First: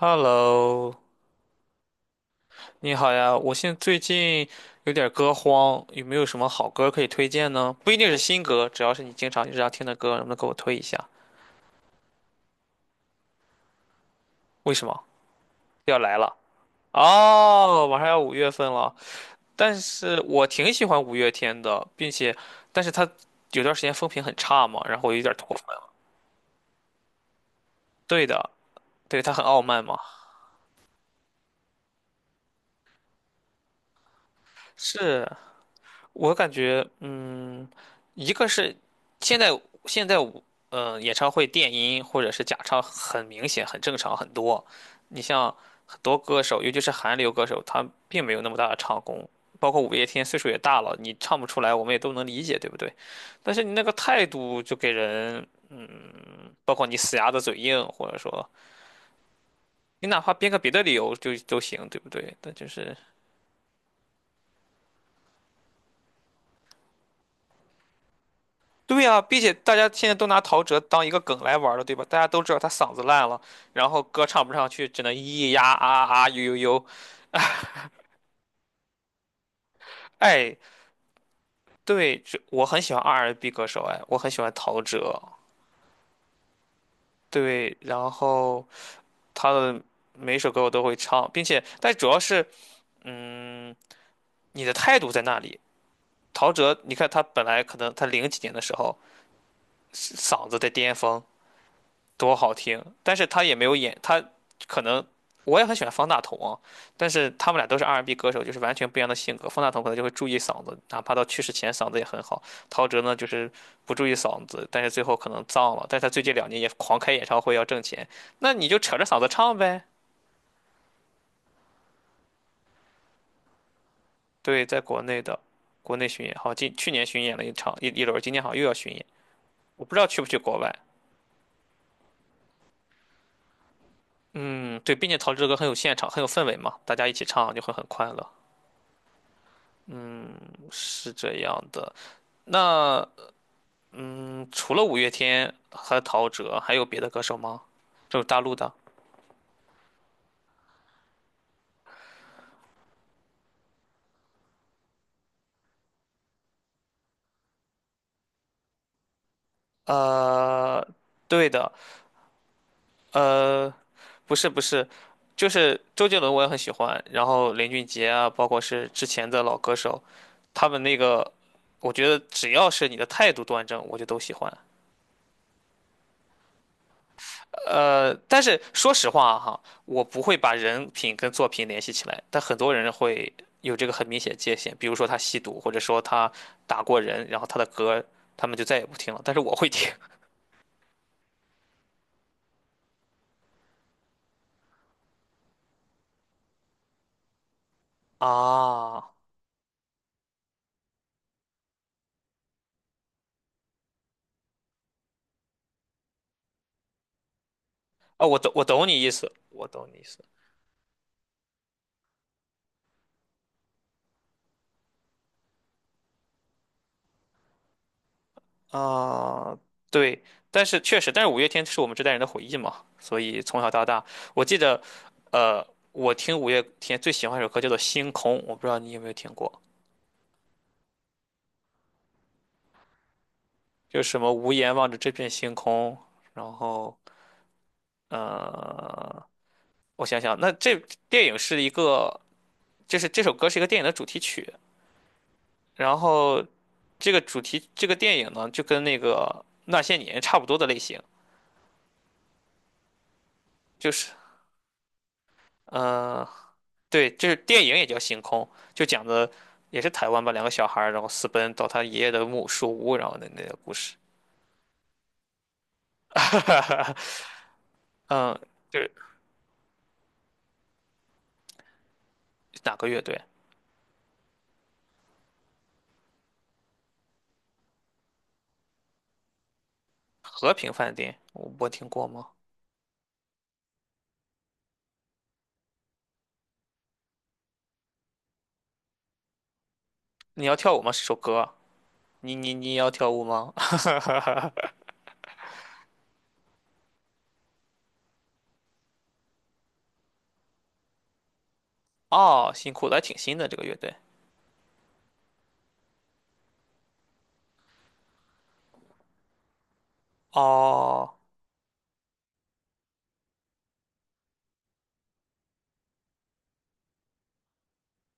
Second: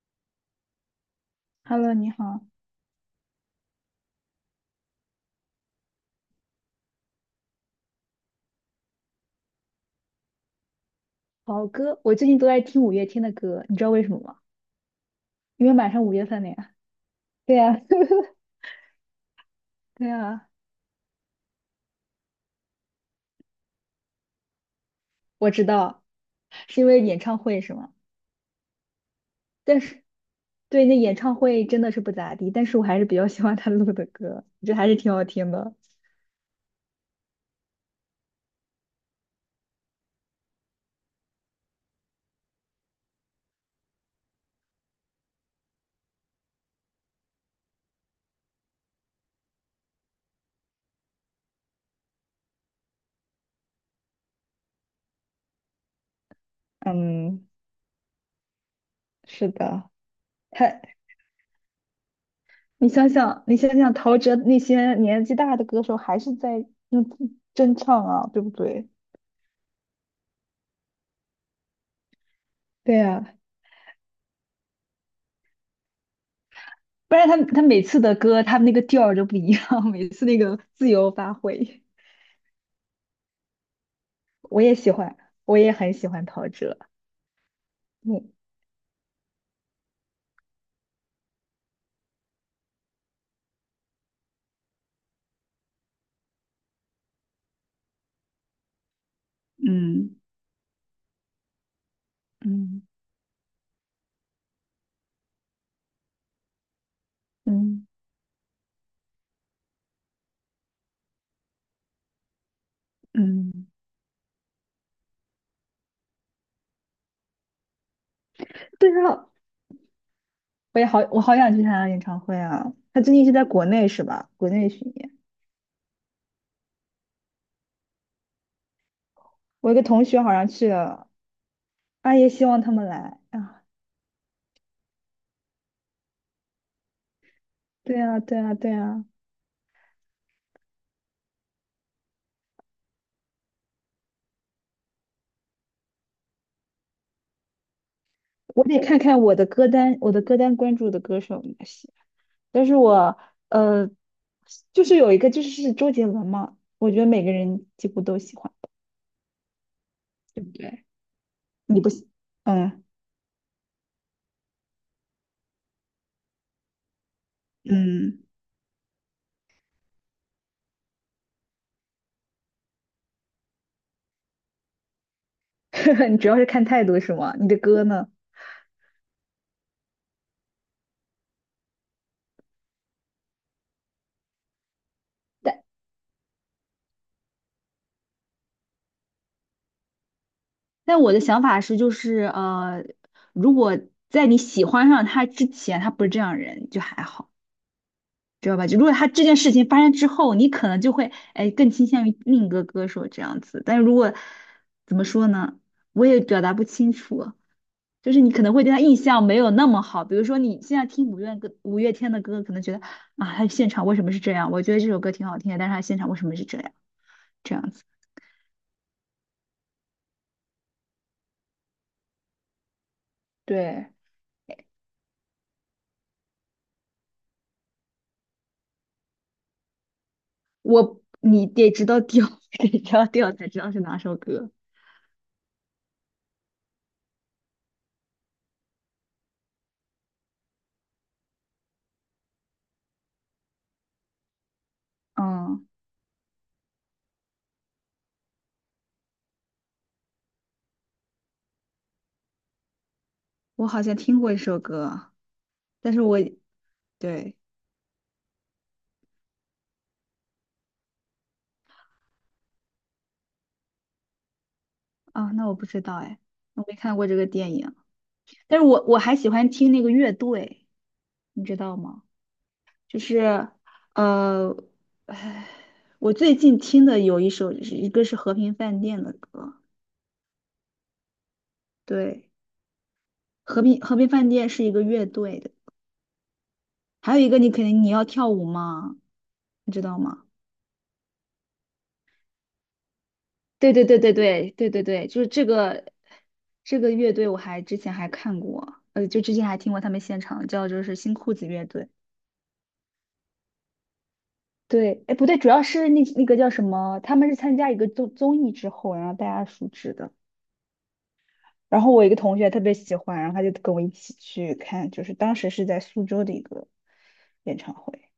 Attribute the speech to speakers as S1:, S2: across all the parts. S1: Hello，
S2: Hello，你好。
S1: 你好呀！我现在最近有点歌荒，有没有什么好歌可以推荐呢？不一定是新歌，只要是你经常日常听的歌，能不能给我推一下？
S2: 好歌，我最近都在听五月天的歌，你知道为什么吗？
S1: 为什么
S2: 因为马
S1: 要
S2: 上五
S1: 来
S2: 月
S1: 了？
S2: 份了呀。对呀。
S1: 哦，马上要五月份了，但
S2: 对
S1: 是我
S2: 呀，
S1: 挺喜欢五月天的，并且，但是他有段时间风评很差嘛，然后我有点
S2: 我
S1: 脱
S2: 知
S1: 粉。
S2: 道，是因为演唱会是吗？
S1: 对的，对，他很傲
S2: 但
S1: 慢嘛。
S2: 是对，那演唱会真的是不咋地，但是我还是比较喜欢他录的歌，我觉得还是挺好
S1: 是，
S2: 听的。
S1: 我感觉，一个是现在现在我，演唱会电音或者是假唱很明显、很正常很多。你像很多歌手，尤其是韩流歌手，他并没有那么大的唱功。包括五月天岁数也大了，你唱不出来，我们也都能理解，对不对？但是你那个态度就给人，包括你死鸭子
S2: 嗯，
S1: 嘴硬，或者说
S2: 是的。
S1: 你哪怕编个
S2: 他，
S1: 别的理由就都行，对不对？但就
S2: 你
S1: 是
S2: 想想，你想想陶喆那些年纪大的歌手，还是在用真唱啊，对不对？
S1: 对呀，并且大家现在都拿陶喆当一个梗来玩儿了，对吧？大家都知道他嗓
S2: 对
S1: 子烂
S2: 呀。
S1: 了，然后歌唱不上去，只能咿咿呀啊啊呦呦呦。
S2: 不然他每次的歌，他那个调儿都不一样，每次那
S1: 哎，
S2: 个自由发挥。
S1: 对，这我很喜欢 R&B 歌手，哎，我很喜欢
S2: 我也
S1: 陶
S2: 喜
S1: 喆，
S2: 欢，我也很喜欢陶喆。
S1: 对，然
S2: 嗯
S1: 后他的每首歌我都会唱，并且，但主要是你的态度在那里。陶喆，你看他本来可能他零几年的时候
S2: 嗯
S1: 嗓子在巅峰，多好
S2: 嗯
S1: 听，但是他也没有演，他可能我也很喜欢方大同啊，但是他们俩都是
S2: 嗯
S1: R&B 歌手，就是完全不一样的性格。方大同可能就会注意嗓子，哪怕到去世前嗓子也很好。陶喆呢，就是
S2: 嗯，
S1: 不注意嗓子，但是最后可能脏了。但是他最近两年也狂开演唱会要挣钱，那你就
S2: 对
S1: 扯着嗓
S2: 啊，
S1: 子唱呗。
S2: 我好想去他的演唱会啊！他最近是在国内是吧？国
S1: 对，
S2: 内
S1: 在
S2: 巡
S1: 国
S2: 演。
S1: 内的国内巡演，好，今去年巡演了一场一轮，今年好像又要巡演，
S2: 我一个
S1: 我不知
S2: 同
S1: 道去
S2: 学
S1: 不
S2: 好
S1: 去
S2: 像
S1: 国
S2: 去
S1: 外。
S2: 了，阿也希望他们来啊！
S1: 嗯，对，并且陶喆的歌很有现场，很有氛围嘛，大家一起唱就会很
S2: 对
S1: 快
S2: 啊，
S1: 乐，
S2: 对啊，对啊。
S1: 是这样的。那除了五月天和陶喆，还有别的歌手吗？就是大陆
S2: 我
S1: 的。
S2: 得看看我的歌单，我的歌单关注的歌手有哪些。但是我呃，就是有一个就是周杰伦嘛，我觉得每个人几乎都喜欢，对不对？
S1: 呃，对的，
S2: 你不喜，嗯
S1: 呃，不是不是，就是周杰伦我也很喜欢，然后林俊杰
S2: 嗯，
S1: 啊，包括是之前的老歌手，他们那个，我觉得只要是你的态度端正，我就都喜欢。
S2: 你主要是看态度是吗？你的歌呢？
S1: 但是说实话哈，我不会把人品跟作品联系起来，但很多人会有这个很明显界限，比如说他吸
S2: 但
S1: 毒，或者说他打过人，然后他的歌他们就再也不听了，但是我会听
S2: 但我的想法是，如果在你喜欢上他之前，他不是这样人，就还好，知道吧？就如果他
S1: 啊
S2: 这件事情发生之后，你可能就会哎更倾向于另一个歌手这样子。但是如果怎么说呢，我也表达不清楚。就是
S1: 啊，
S2: 你
S1: 我
S2: 可
S1: 懂
S2: 能会
S1: 我
S2: 对他
S1: 懂
S2: 印
S1: 你意
S2: 象
S1: 思，
S2: 没有那
S1: 我
S2: 么
S1: 懂你意
S2: 好。比
S1: 思
S2: 如说你现在听五月天的歌，可能觉得啊，他现场为什么是这样？我觉得这首歌挺好听的，但是他现场为什么是这样？这样子。
S1: 啊，对，但是确实，但是五月天是我们这代人的回忆嘛，所以从小到
S2: 对，
S1: 大，我记得，呃，我听五月天最喜欢一首歌叫做《星空》，我不知道你有没有听过。
S2: 我你得知道调，得知道调才知道是哪
S1: 就
S2: 首
S1: 什么
S2: 歌。
S1: 无言望着这片星空，然后呃，我想想，那这电影是一个，就是这首歌是一个电影的主题曲，
S2: 嗯，
S1: 然后这个主题这个电影呢，就跟那个那些年差不多的类型，
S2: 我好
S1: 就
S2: 像
S1: 是
S2: 听过一首歌，但是我
S1: 呃，对，就是
S2: 对。
S1: 电影也叫星空，就讲的也是台湾吧，两个小孩儿然后私奔到他爷爷的木树屋，然后那个故事，
S2: 啊，那我不知道哎，我没看过这个电影，
S1: 嗯，
S2: 但是
S1: 就
S2: 我
S1: 是
S2: 我还喜欢听那个乐队，你知道吗？
S1: 哪个
S2: 就
S1: 乐队？
S2: 是，呃，唉我最近听的有一首，是一个是和平饭店的歌。
S1: 和平饭店，我听过吗？
S2: 对，和平饭店是一个乐队的。还有一个你肯定你要跳舞吗？你知道吗？
S1: 你要跳舞吗？是首歌。你要跳舞吗？
S2: 对对 对对对对对对，就是这个乐队，我还之前还看过，呃，就之前还听过他们现场，叫就是新裤子乐队。
S1: 哦，辛苦了，还挺新的这个乐队。
S2: 对，哎，不对，主要是那个叫什么，他们是参加一个综艺之后，然后大家熟知的。
S1: 哦
S2: 然后我一个同学特别喜欢，然后他就跟我一起去看，就是当时是在苏州的一个演唱会，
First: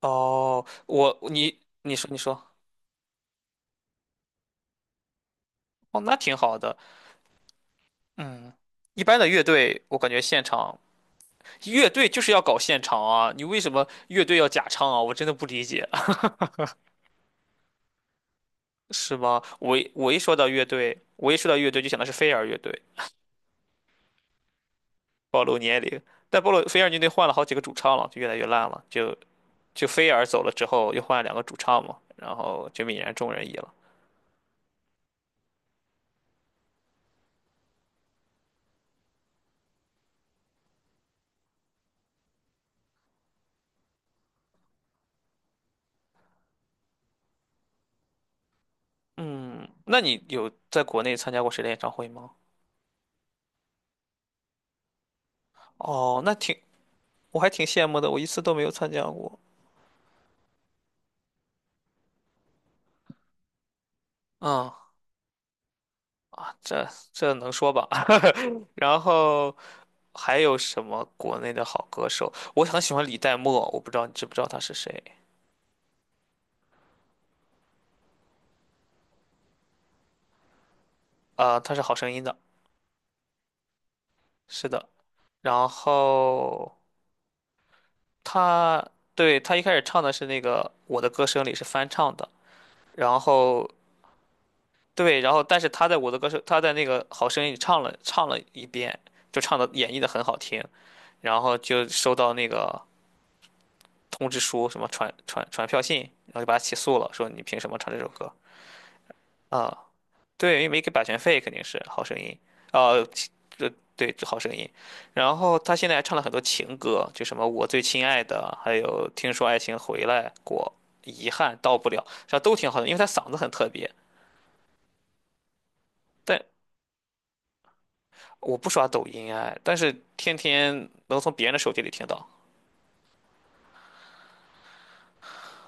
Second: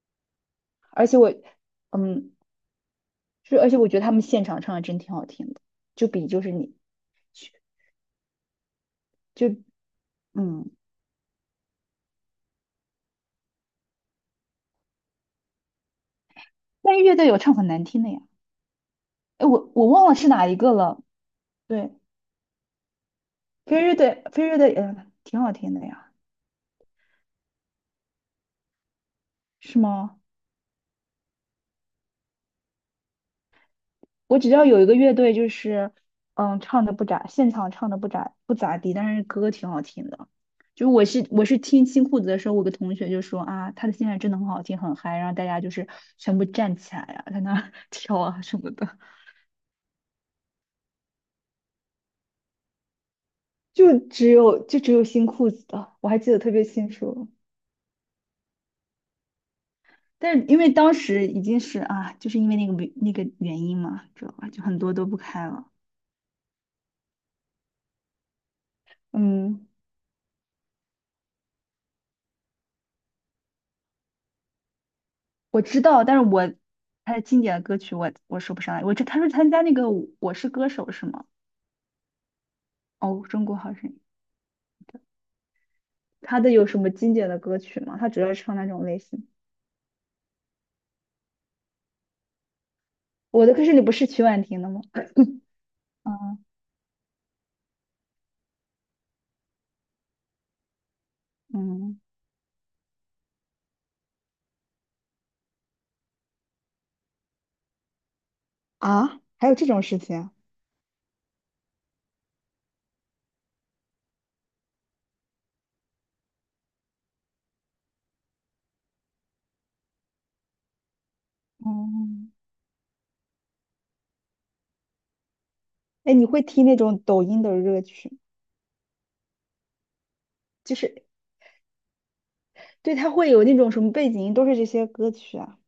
S1: 哦，
S2: 而且
S1: 我
S2: 我，
S1: 你你说你
S2: 嗯，
S1: 说，
S2: 而且我觉得他们现场唱的真挺好听的。
S1: 哦，
S2: 就
S1: 那
S2: 比
S1: 挺
S2: 就是
S1: 好
S2: 你
S1: 的。
S2: 去
S1: 嗯，一般的乐
S2: 就
S1: 队，我感觉现
S2: 嗯，
S1: 场乐队就是要搞现场啊，你为什么乐队要假唱啊？我真的不理解，
S2: 但是乐队有唱很难听的呀。
S1: 是吗？
S2: 哎，我我忘了是哪一个了。
S1: 我一说到乐队就
S2: 对，
S1: 想的是飞儿乐队，
S2: 飞乐队，嗯，挺
S1: 暴
S2: 好
S1: 露
S2: 听
S1: 年
S2: 的
S1: 龄。
S2: 呀。
S1: 但暴露飞儿乐队换了好几个主唱了，就越来越烂了。就
S2: 是
S1: 就飞
S2: 吗？
S1: 儿走了之后，又换了两个主唱嘛，然后就泯然众人矣了。
S2: 我只道有一个乐队，就是嗯，唱的不咋，现场唱的不咋地，但是歌挺好听的。就我是听新裤子的时候，我有个同学就说啊，他的现场真的很好听，很嗨，然后大家就是全部站起来啊，在那儿 跳啊什么的。
S1: 嗯，那你有在国内参加过谁的演唱会吗？
S2: 就只有新裤子的，我还
S1: 哦，
S2: 记
S1: 那
S2: 得特
S1: 挺，
S2: 别清楚。
S1: 我还挺羡慕的，我一次都没有参加过。
S2: 但是因为当时已经是啊，就是因为那个原因嘛，知道吧？就
S1: 嗯，
S2: 很多都不开了。
S1: 这能说吧？然后
S2: 嗯，
S1: 还有什么国内的好歌手？我很喜欢李代沫，我不知道你知不知道他是谁？
S2: 我知道，但是我他的经典的歌曲我说不上来。我这他说参加那个《我是歌手》是吗？
S1: 啊、他是《好声音》的，
S2: 哦，《中国好声音》。
S1: 是的。然
S2: 他的有什
S1: 后
S2: 么经典的歌曲吗？他主要唱那
S1: 他
S2: 种类型。
S1: 对他一开始唱的是那个《我的歌声》里是翻唱的，然
S2: 我的歌
S1: 后
S2: 声里不是曲婉婷的吗？
S1: 对，然后但是 他在我的歌
S2: 嗯
S1: 声，他在那个好声音里唱了一遍，就唱的演绎的很好听，然后就
S2: 嗯
S1: 收到那个通知书，什么传票信，然后就把他起诉了，说你凭什么唱这首歌
S2: 啊，还有这
S1: 啊？
S2: 种事情啊？
S1: 对，因为没给版权费，肯定是好声音，呃，这对这好声音，然后他现在还唱了很多情歌，就什么我最亲爱的，还有听说爱情回来过，遗憾到不了，
S2: 嗯，
S1: 这都挺好的，因为他嗓子很特别。
S2: 哎，你会
S1: 但
S2: 听那种抖音的热曲吗？
S1: 我不刷抖音哎，但是天
S2: 就
S1: 天
S2: 是
S1: 能从别人的手机里听到，
S2: 对，他会有那种什么背景音，都是这些歌曲啊。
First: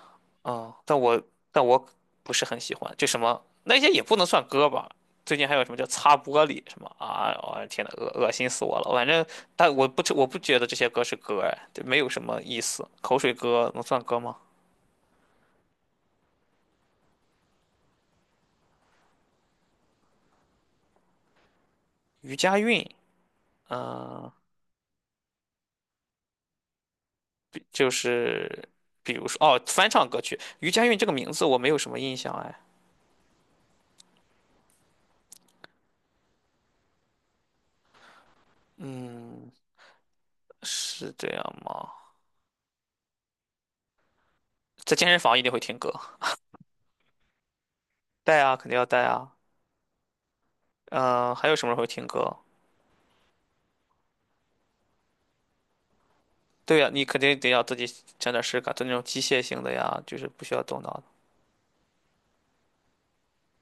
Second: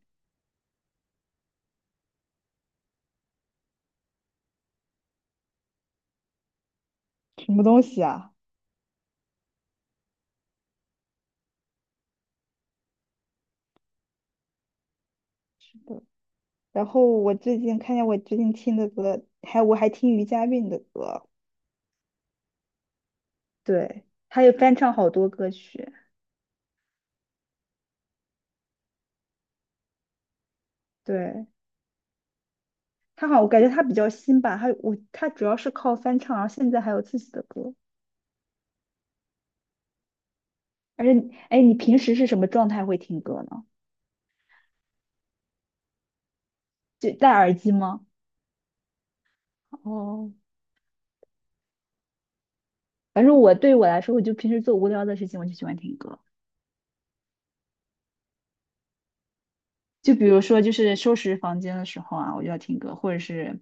S1: 嗯，但我不是很喜欢，就什么那些也不能算歌吧。最近还有什么叫擦玻璃什么啊？
S2: 什么
S1: 我、
S2: 东
S1: 天呐，
S2: 西
S1: 恶
S2: 啊？
S1: 心死我了！反正，但我不觉得这些歌是歌哎，对没有什么意思。口水歌能算歌吗？
S2: 是的。然后我最近听的歌，我还听余佳韵的歌。
S1: 余佳韵，
S2: 对，
S1: 嗯、
S2: 他也翻唱好多歌曲。
S1: 就是比如说哦，翻唱歌曲余佳韵这个名字
S2: 对，
S1: 我没有什么印象哎，
S2: 他好，我感觉他比较新吧，他主要是靠翻唱，然后现在还有自己的歌。
S1: 嗯，
S2: 而
S1: 是
S2: 且
S1: 这
S2: 你，
S1: 样
S2: 哎，你
S1: 吗？
S2: 平时是什么状态会听歌呢？
S1: 在健身房一定会听歌。
S2: 就戴耳机吗？
S1: 带啊，肯定要带啊。
S2: 哦，
S1: 嗯、还有什么会听歌？
S2: 反正对我来说，我就平时做无聊的事情，我就喜欢听歌。
S1: 对呀、你肯定得要自己整点事干，就那种机械性的呀，
S2: 就
S1: 就
S2: 比
S1: 是
S2: 如
S1: 不需
S2: 说，
S1: 要
S2: 就
S1: 动脑
S2: 是
S1: 的。
S2: 收拾房间的时候啊，我就要听歌，或者是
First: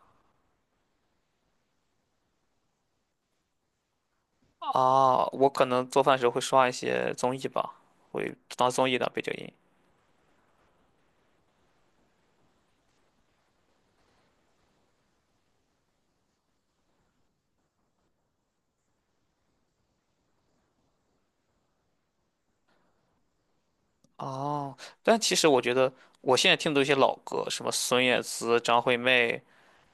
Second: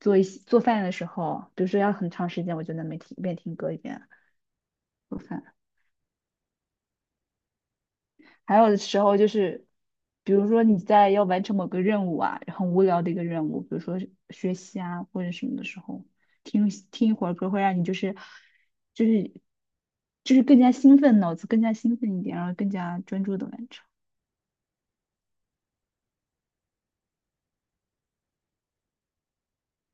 S2: 做一些做饭的时候，比如说要很长时间，我就能没听一边听歌一边做
S1: 哦，我
S2: 饭。
S1: 可能做饭的时候会刷一些综艺吧，会
S2: 还
S1: 当
S2: 有的
S1: 综艺
S2: 时
S1: 的
S2: 候
S1: 背
S2: 就
S1: 景音。
S2: 是，比如说你在要完成某个任务啊，很无聊的一个任务，比如说是学习啊或者什么的时候，听一会儿歌会让你就是就是更加兴奋，脑子更加兴奋一点，然后更加专注的完成。
S1: 哦，但其实我觉得我现在听的一些老歌，什么孙燕姿、张惠妹，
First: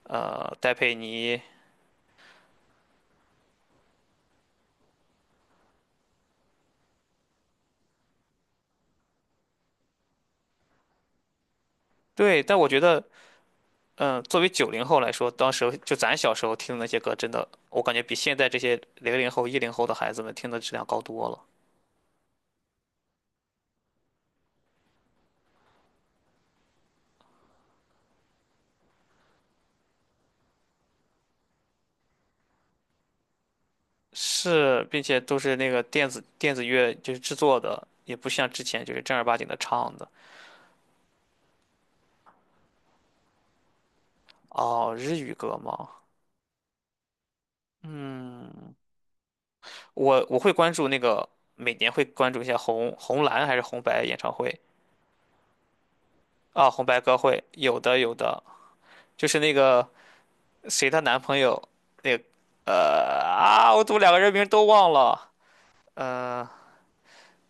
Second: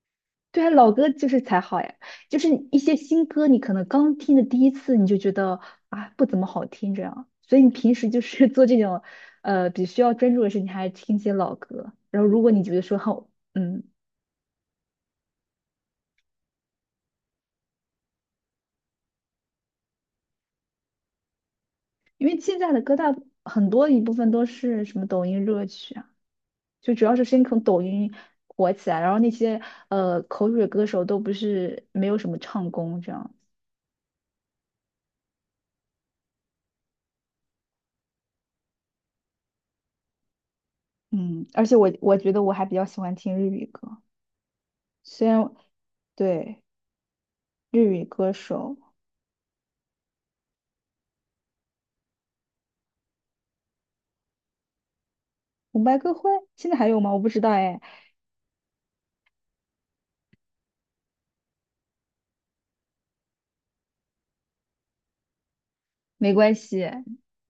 S2: 对啊，
S1: 戴
S2: 老
S1: 佩
S2: 歌就
S1: 妮，
S2: 是才好呀。就是一些新歌，你可能刚听的第一次你就觉得啊不怎么好听这样，所以你平时就是 做这种需要专注的事情，你还听一些老歌。然后
S1: 对，
S2: 如果
S1: 但
S2: 你
S1: 我
S2: 觉
S1: 觉
S2: 得说
S1: 得，
S2: 好，嗯，
S1: 作为九零后来说，当时就咱小时候听的那些歌，真的，我感觉比现在这些零零后、一零后的孩子们听的质量高多了。
S2: 因为现在的歌很多一部分都是什么抖音热曲啊，就主要是先从抖音火起来，然后那些呃口水歌手都不是没有什么唱功这样。
S1: 是，并且都是那个电子乐就是制作的，也不像之前就是正儿八经的唱的。
S2: 嗯，而且我觉得我还比较喜欢听日语歌，
S1: 哦，日
S2: 虽
S1: 语
S2: 然
S1: 歌吗？
S2: 对日语歌
S1: 嗯，
S2: 手
S1: 我会关注那个，每年会关注一下红蓝还是红白演唱会
S2: 红白歌会
S1: 啊，
S2: 现在
S1: 红
S2: 还
S1: 白
S2: 有吗？
S1: 歌
S2: 我不知
S1: 会，
S2: 道
S1: 有
S2: 哎。
S1: 的有的，就是那个谁她男朋友那个啊，我怎么两个人名都忘了？
S2: 没
S1: 嗯，
S2: 关系，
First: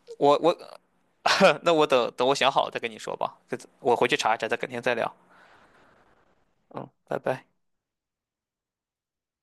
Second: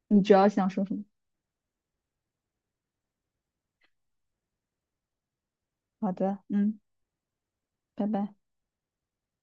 S2: 你主
S1: 我
S2: 要
S1: 我
S2: 想说什么？
S1: 那我等等我想好了再跟你说吧，这我回去查一查，再改天再聊。
S2: 好的，嗯，
S1: 嗯，拜拜。
S2: 拜拜。